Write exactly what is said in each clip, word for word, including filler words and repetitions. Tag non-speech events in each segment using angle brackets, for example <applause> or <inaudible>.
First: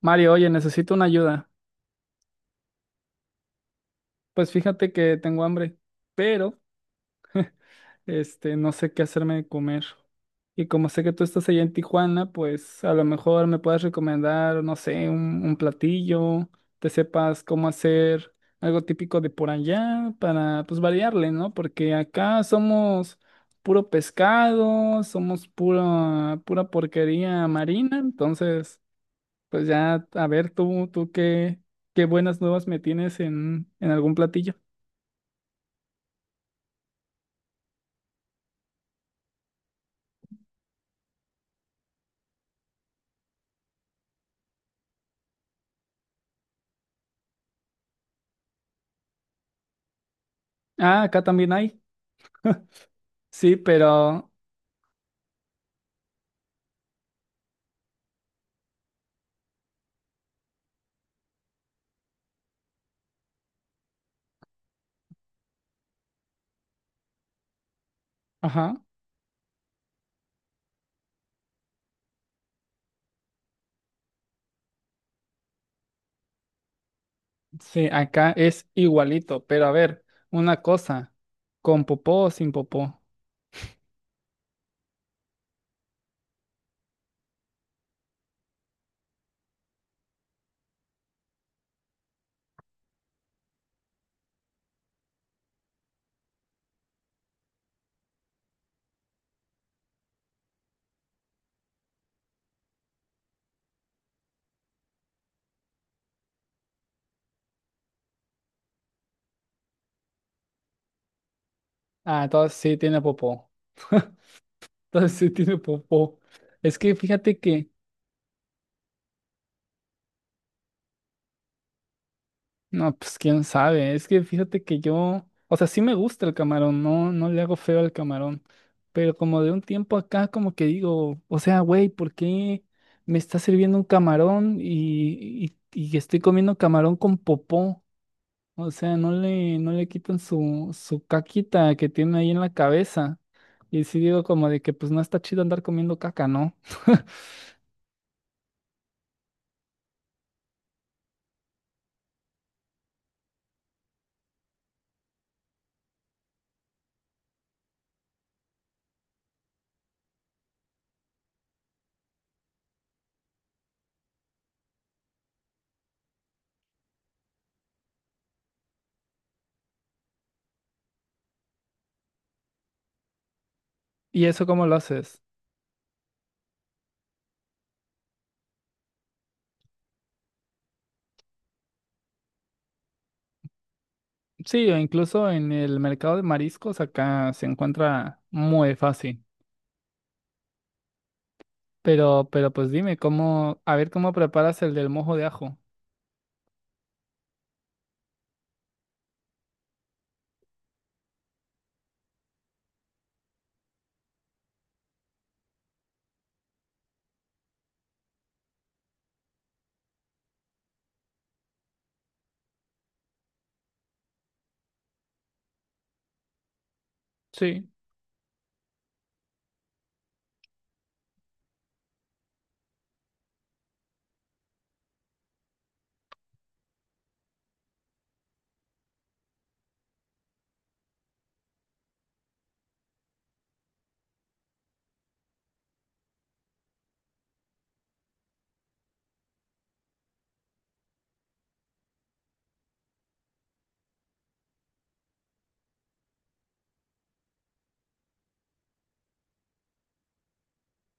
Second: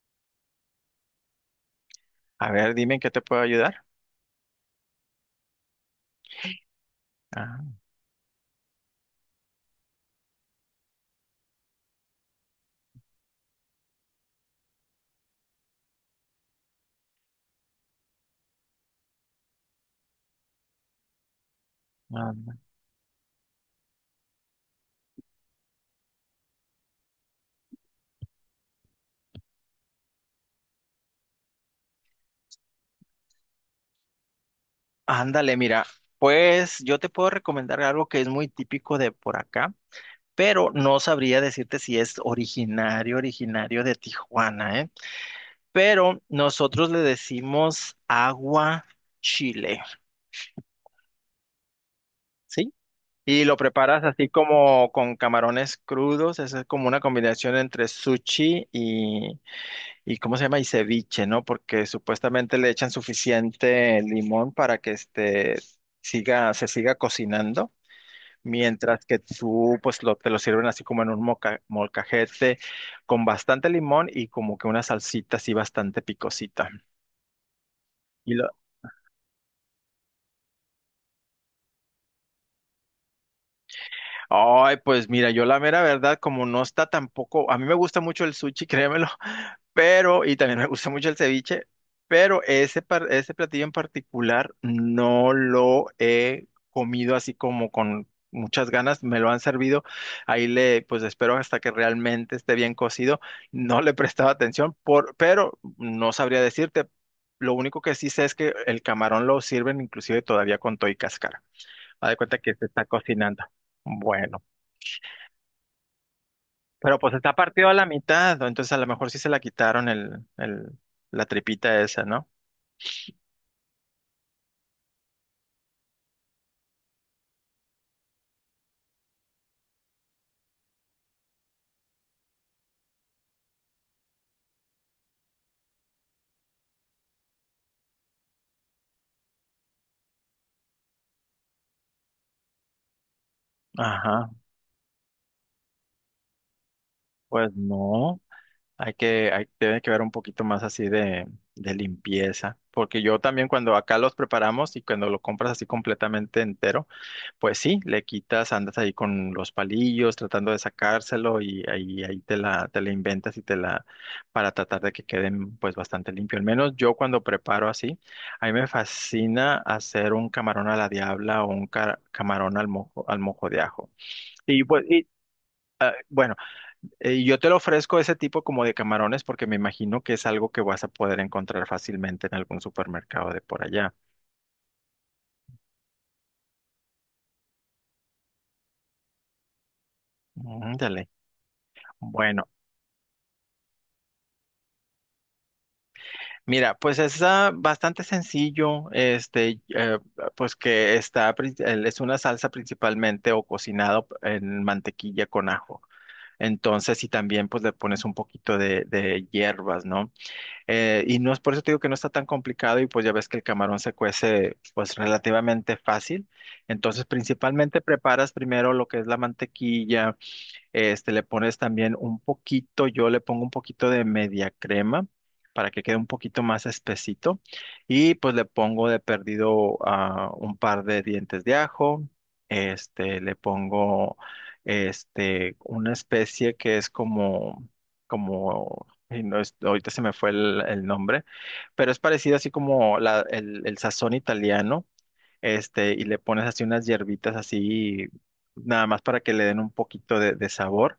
Mario, oye, necesito una ayuda. A ver, dime en qué te puedo ayudar. Pues fíjate que tengo hambre, pero Ah, este no sé qué hacerme de comer. Y como sé que tú estás allá en Tijuana, pues a lo mejor me puedes recomendar, no sé, un, un platillo, te sepas cómo hacer algo típico de por allá para pues variarle, ¿no? Porque acá anda. somos puro pescado, somos pura pura porquería marina, entonces pues ya, a ver, tú, tú qué, qué buenas nuevas me tienes en, en algún platillo. Ándale, mira, pues yo te puedo recomendar algo que es muy típico de por acá, pero no sabría decirte si es originario, originario de Tijuana, ¿eh? Pero nosotros le decimos agua chile. Ah, acá también hay. ¿Sí? Y Sí, lo preparas así pero, como con camarones crudos, esa es como una combinación entre sushi y... ¿Y cómo se llama? Y ceviche, ¿no? Porque supuestamente le echan suficiente limón para que este siga, se siga cocinando, ajá, mientras que tú pues lo, te lo sirven así como en un moca- molcajete con bastante limón y como que una salsita así bastante picosita. sí, acá es igualito. Pero a ver, una cosa, ¿con popó o sin popó? Ay, pues mira, yo la mera verdad, como no está tampoco, a mí me gusta mucho el sushi, créemelo, <laughs> pero, y también me gusta mucho el ceviche, pero ese, par- ese platillo en particular no lo he comido así como con muchas ganas, me lo han servido, ahí le, pues espero hasta que realmente esté bien cocido, no le he prestado atención, por, pero no sabría decirte, lo único que sí sé es que el camarón lo sirven inclusive todavía con toy y cáscara, haz de Ah, cuenta que entonces se sí está tiene cocinando. popó. <laughs> Bueno. Entonces sí tiene popó. Es que Pero pues está fíjate partido que a la mitad, ¿no? Entonces a lo mejor sí se la quitaron el, el, la tripita esa, ¿no? no, pues quién sabe. Es que fíjate que yo, o sea, sí me gusta el camarón, no, no le hago feo al camarón. Pero como de un tiempo acá, como que digo, o sea, güey, ¿por qué me está sirviendo un camarón y, y, y estoy comiendo camarón con popó? O sea, no le, no le quitan su, su caquita que tiene ahí en la cabeza. Y sí digo Ajá, como de que pues no está chido andar comiendo caca, ¿no? <laughs> pues no, hay que, hay, tiene que ver un poquito más así de, de limpieza, porque yo también cuando acá los preparamos y cuando lo compras así completamente entero, pues sí, le quitas, andas ahí con los palillos tratando de sacárselo y ahí, ahí te la, te la inventas y te la, para tratar de que queden pues bastante limpio. Al menos yo cuando preparo así, a mí me fascina hacer un camarón a la diabla o un ca- camarón al mojo, al mojo de ajo. ¿Y eso Y cómo lo pues, y, haces? bueno, eh, yo te lo ofrezco ese tipo como de camarones porque me imagino que es algo que vas a poder encontrar fácilmente en algún supermercado de por allá. Sí, o incluso en el mercado de mariscos acá se encuentra muy fácil. Ándale. Pero, Bueno. pero pues dime, ¿cómo, a ver cómo preparas el del mojo de ajo? Mira, pues es ah, bastante sencillo. Este, eh, pues que está, pri- el- es una salsa principalmente o cocinado en mantequilla con ajo. Entonces, y también pues le pones un poquito de, de hierbas, ¿no? Eh, y no es, por eso te digo que no está tan complicado y pues ya ves que el camarón se cuece pues relativamente fácil. Entonces, Sí, principalmente preparas primero lo que es la mantequilla, este, le pones también un poquito, yo le pongo un poquito de media crema para que quede un poquito más espesito. Y pues le pongo de perdido ah, un par de dientes de ajo. Este, le pongo este, una especie que es como, como, y no es, ahorita se me fue el, el nombre, pero es parecido así como la- el, el sazón italiano. Este, y le pones así unas hierbitas así, nada más para que le den un poquito de de sabor.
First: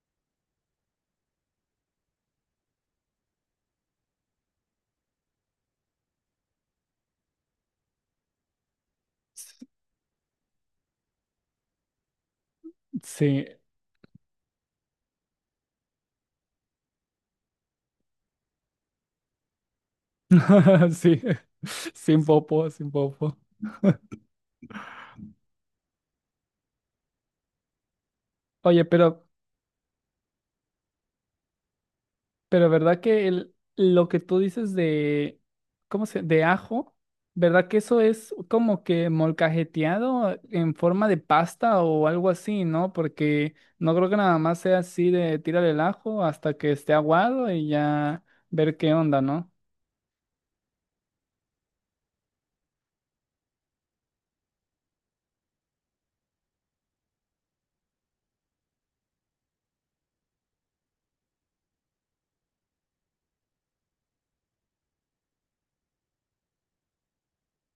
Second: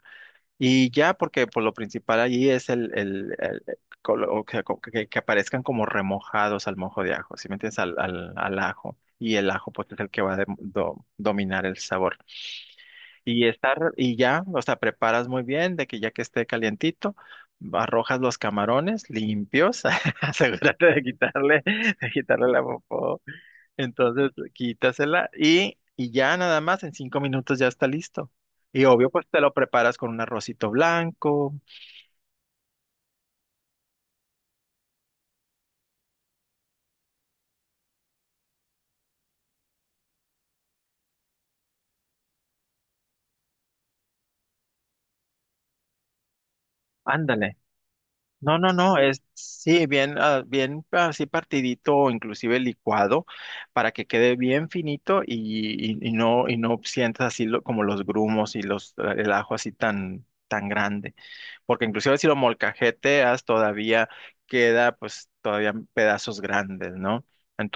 Y ya, porque por lo principal allí es el, el, el- colo- o que, que- que aparezcan como remojados al mojo de ajo, ¿sí me entiendes? Al, al, al ajo. Y el s- ajo, pues, es el que va a dem- do- dominar el sabor. sí, Y estar, y ya, o sea, preparas muy bien de que ya que esté calientito, arrojas los camarones limpios, <laughs> asegúrate <laughs> de sí, quitarle, <laughs> de sin quitarle la popo, sin popó, popo. entonces, quítasela y, y ya nada más, en cinco minutos ya está listo. Oye, Y obvio, pero pues te lo preparas con un arrocito blanco. Pero verdad que el, lo que tú dices de, ¿cómo se? De ajo, ¿verdad que eso es como que molcajeteado en forma de pasta o algo así, ¿no? Porque no creo que nada más sea así de tirar el ajo hasta que esté aguado Ándale. y ya No, no, ver qué no, onda, es ¿no? sí, bien, ah, bien así partidito o inclusive licuado para que quede bien finito y, y- y no, y no sientas así lo- como los grumos y los, el ajo así tan, tan grande, porque inclusive si lo molcajeteas todavía queda pues todavía pedazos grandes, ¿no?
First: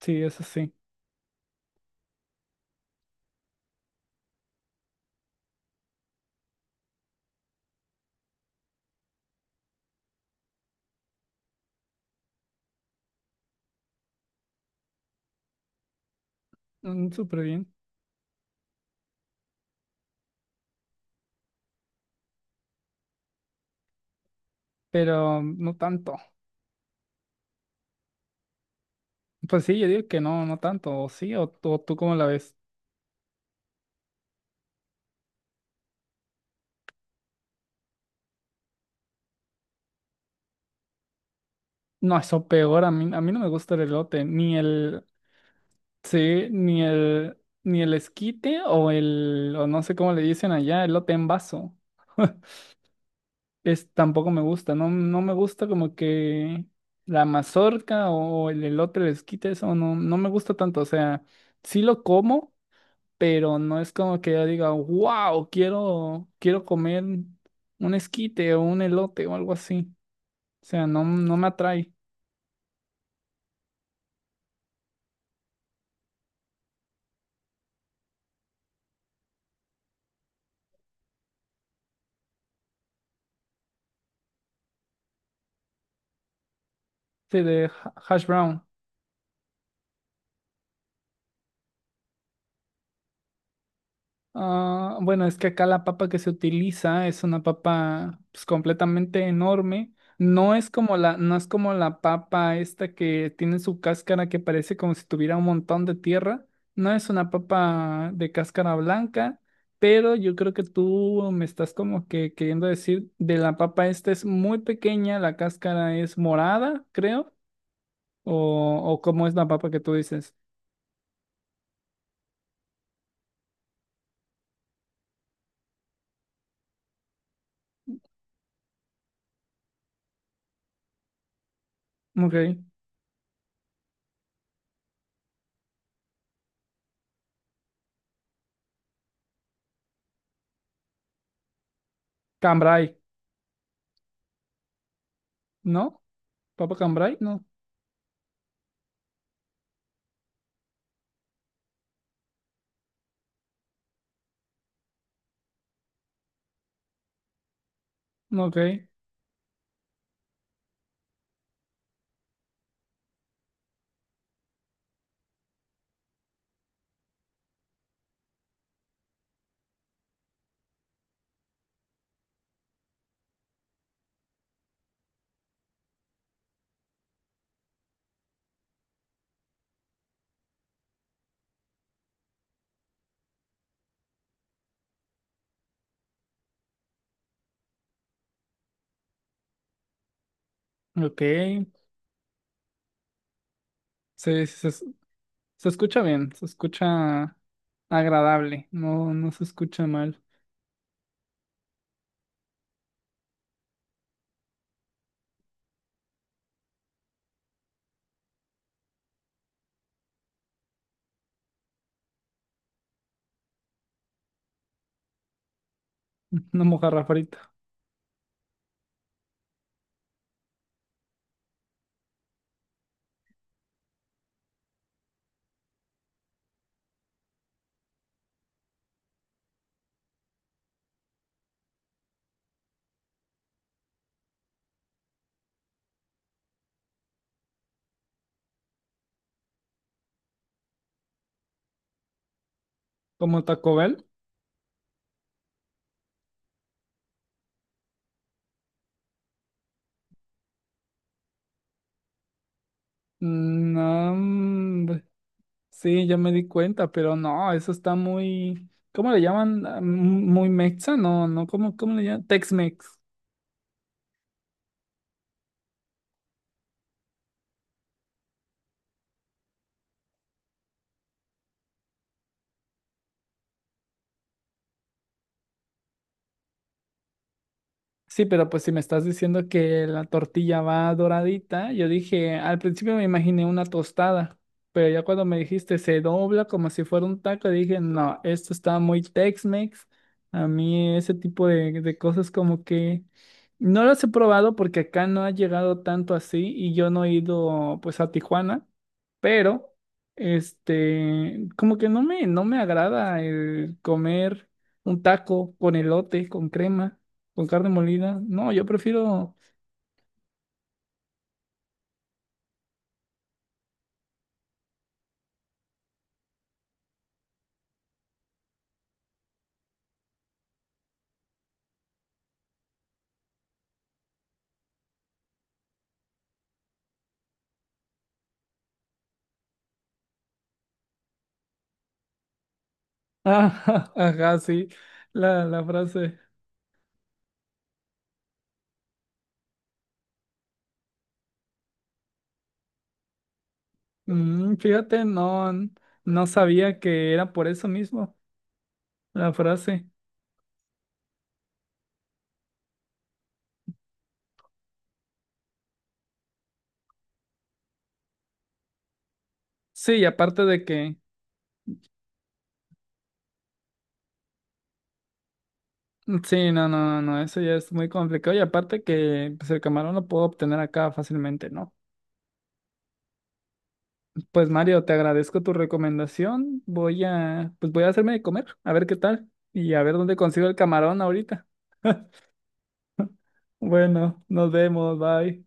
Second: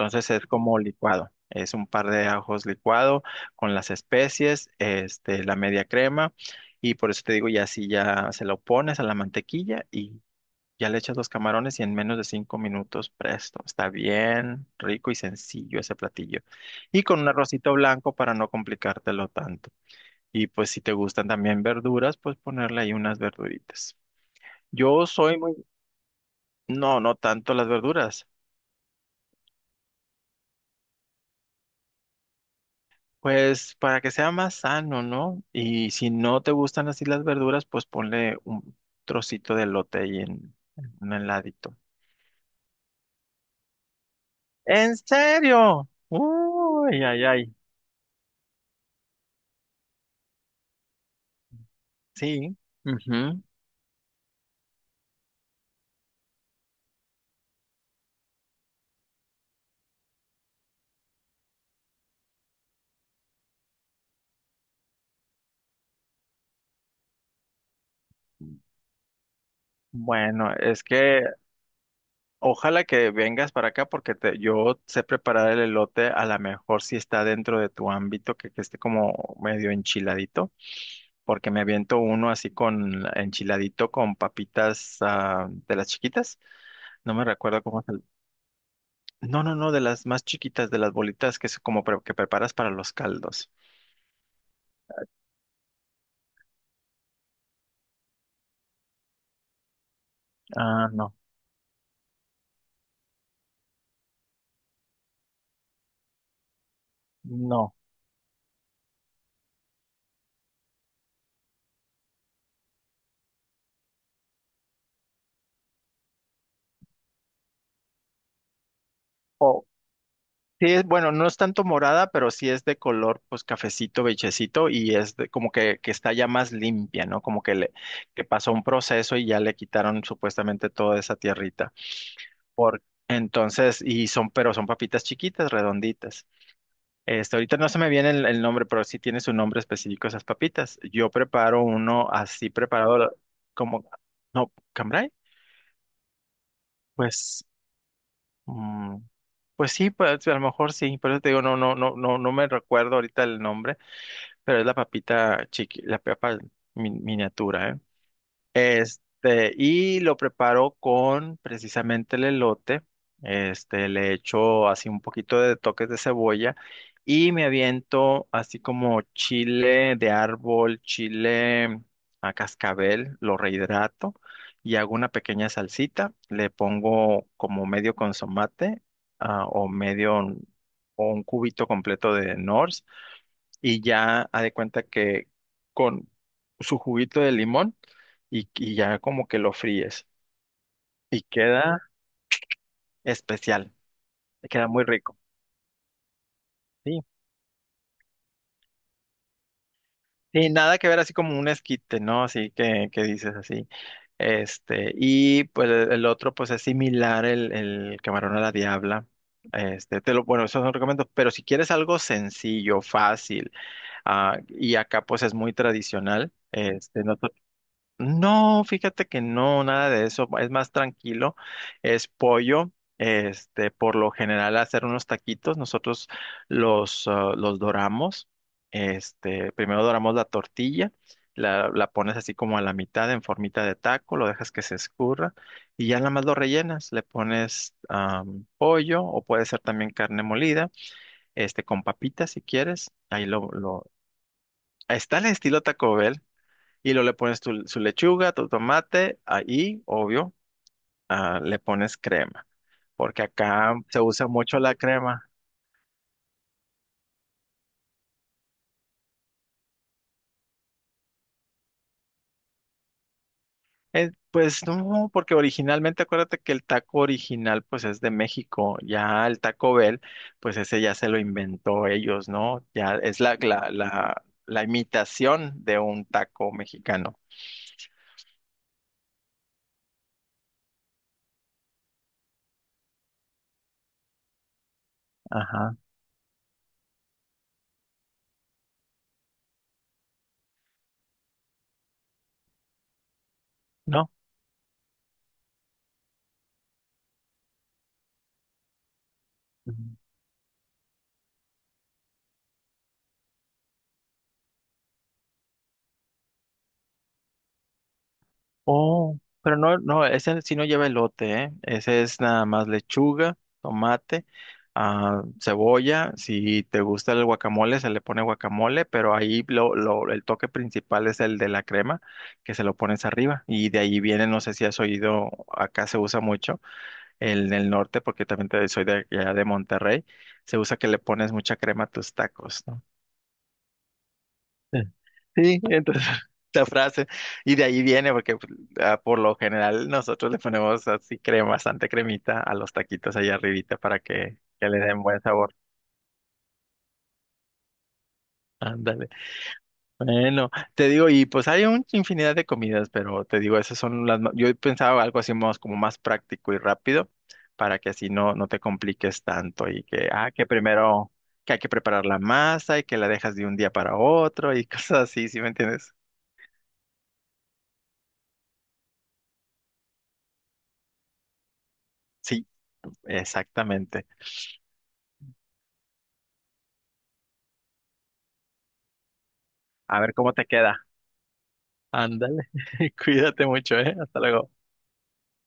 Sí, eso es sí. como licuado, es un par de ajos licuado con las especies, este, la media crema, y por eso te digo, ya si ya se lo pones a la mantequilla y ya le echas los camarones, y en menos de cinco minutos presto, está bien rico y sencillo ese platillo, y Mm, con un súper bien, arrocito blanco para no complicártelo tanto. Y pues si te gustan también verduras, pues ponerle ahí unas verduritas. Yo soy pero muy... no tanto. No, no tanto las verduras. Pues sí, yo digo que no, no tanto, o sí, o, tú- o tú cómo la ves. Pues para que sea más sano, ¿no? Y si no te gustan así las verduras, pues ponle un trocito de elote ahí en, en un heladito. No, eso peor, a mí, a mí no me gusta el elote, ni ¿En el, serio? sí, ni Uy, ay, el, ay. ni el esquite o el, o no sé cómo le dicen allá, elote en vaso. Sí. <laughs> Ujú. Es, tampoco me gusta, no, no me gusta como que la mazorca o el elote, el esquite, eso no, no me gusta tanto. O sea, sí lo como, pero no es como que yo diga, wow, quiero, quiero comer un esquite o un elote o algo así. Bueno, O es sea, no, que no me atrae. ojalá que vengas para acá porque te, yo sé preparar el elote, a lo mejor si está dentro de tu ámbito, que, que esté como medio enchiladito, porque me aviento uno así con enchiladito con papitas ah, de las chiquitas. No me Sí, recuerdo de cómo es ha- el... hash brown. No, no, no, de las más chiquitas, de las bolitas que es como pre- que preparas para los caldos. Ah, bueno, es que acá la papa que se utiliza es una papa pues, completamente enorme. No es Ah, como no, la, no es como la papa esta que tiene su cáscara que parece como si tuviera un montón de tierra. No es una no. papa de cáscara blanca, pero yo creo que tú me estás como que queriendo decir de la papa esta es muy pequeña, la cáscara es morada, creo, o, o cómo es la O papa que tú dices. sí es, bueno, no es tanto morada, pero sí es de color, pues cafecito, beigecito, y es de, como que, que está ya más limpia, ¿no? Como que le, que pasó un proceso y ya le quitaron supuestamente toda esa tierrita. Ok, Por, entonces, y son, pero son papitas chiquitas, redonditas. Este, ahorita no se me viene el, el nombre, pero sí tiene su nombre específico esas papitas. Yo preparo uno así cambray, preparado la- como, no, cambray, ¿no? ¿Papa cambray? pues, No, mm, pues sí, pues a lo mejor sí, por eso te digo, no, no, no, no, no me recuerdo ahorita el nombre, pero es la papita chiqui, la papa min- miniatura, ¿eh? no, ok. Este, y lo preparo con precisamente el elote. Este, le echo así un poquito de toques de cebolla y me aviento así como chile de árbol, chile a cascabel, lo rehidrato y hago una pequeña salsita. Le pongo como medio consomate, ah, o medio o un cubito completo de Norse, y ya ha de cuenta que con su juguito de limón, y, y ya como que lo fríes Ok, y sí, queda especial, sí, queda se, muy es- rico. se escucha bien, se Sí, escucha agradable, no, no se escucha mal. sí, nada que ver así como un esquite, ¿no? Así que, que dices así. Este, y pues el el otro pues es similar el, el camarón a la diabla. Este, te lo, bueno, esos son recomiendo, pero si quieres algo sencillo, fácil, ah, y acá pues es muy tradicional, <laughs> Una este, mojarra no... frita. No, fíjate que no, nada de eso, es más tranquilo, es pollo. Este, por lo general hacer unos taquitos, nosotros los, ah, los doramos, este, primero doramos la tortilla, la, la pones así como a la mitad en formita de taco, lo dejas que se escurra y ya nada más lo rellenas, le pones am, pollo o puede ser también carne molida, este, con papitas si quieres, ahí ¿Como lo, Taco lo, Bell? está el estilo Taco Bell, y luego le pones tu, su lechuga, tu tomate, ahí, obvio, ah, le pones crema, porque Mm, acá se no, usa mucho la mm, crema. sí, ya me di cuenta, pero no, eso está muy, ¿cómo le llaman? Ah, m- muy mexa, no, no, ¿cómo, cómo le llaman? Tex-Mex. Eh, pues no, porque originalmente acuérdate que el taco original pues es de México, ya el Taco Bell, pues ese ya se lo inventó ellos, ¿no? Ya es la, la, la, la imitación de un taco mexicano. Sí, pero pues si me estás diciendo que la tortilla va doradita, yo dije, al principio me imaginé una tostada, pero ya cuando me Ajá, dijiste se dobla como si fuera un taco, dije, no, esto está muy Tex-Mex. A mí ese tipo de, de cosas como que no las he ¿no? probado porque acá no ha llegado tanto así y yo no he ido pues a Tijuana, pero este, como que no me, no me agrada el comer un taco con elote, con crema. Con carne molida. No, yo Oh, prefiero. pero no, no, ese sí no lleva elote, ¿eh? Ese es nada más lechuga, tomate, ah, cebolla. Si te gusta el guacamole, se le pone guacamole, pero ahí lo, lo- el toque principal es el de la crema, que se lo pones arriba. Y de ahí viene, no sé si has oído, acá se usa mucho, el del norte, porque también te- soy de allá de Monterrey, se usa que le pones mucha crema a tus tacos, ¿no? Ah, <laughs> ajá, sí. La, Sí, la entonces frase. <laughs> esta frase, y de ahí viene, porque pues, ah, por lo general nosotros le ponemos así crema, bastante cremita a los taquitos allá arribita para que, Mm, que le den fíjate, buen no, sabor. n- no sabía que era por eso mismo Ándale. la frase. Bueno, te digo, y pues hay un infinidad de comidas, pero te digo, esas son las ma- yo pensaba algo así más como más práctico y rápido, para que así no, no te compliques tanto y Sí, y que, ah, aparte que de que. primero que hay que preparar la masa y que la dejas de un día para otro y <laughs> cosas así, ¿sí me entiendes? Sí, no, no, no, eso ya es muy complicado. Y aparte que pues, el camarón lo puedo obtener acá fácilmente, ¿no? Sí, exactamente. Pues Mario, te agradezco tu recomendación. Voy a, pues voy a hacerme de comer, a ver qué tal. Y a ver A ver dónde cómo consigo te el queda. camarón ahorita. <laughs> Ándale, <laughs> cuídate mucho, ¿eh? Hasta Bueno, nos luego. vemos, bye.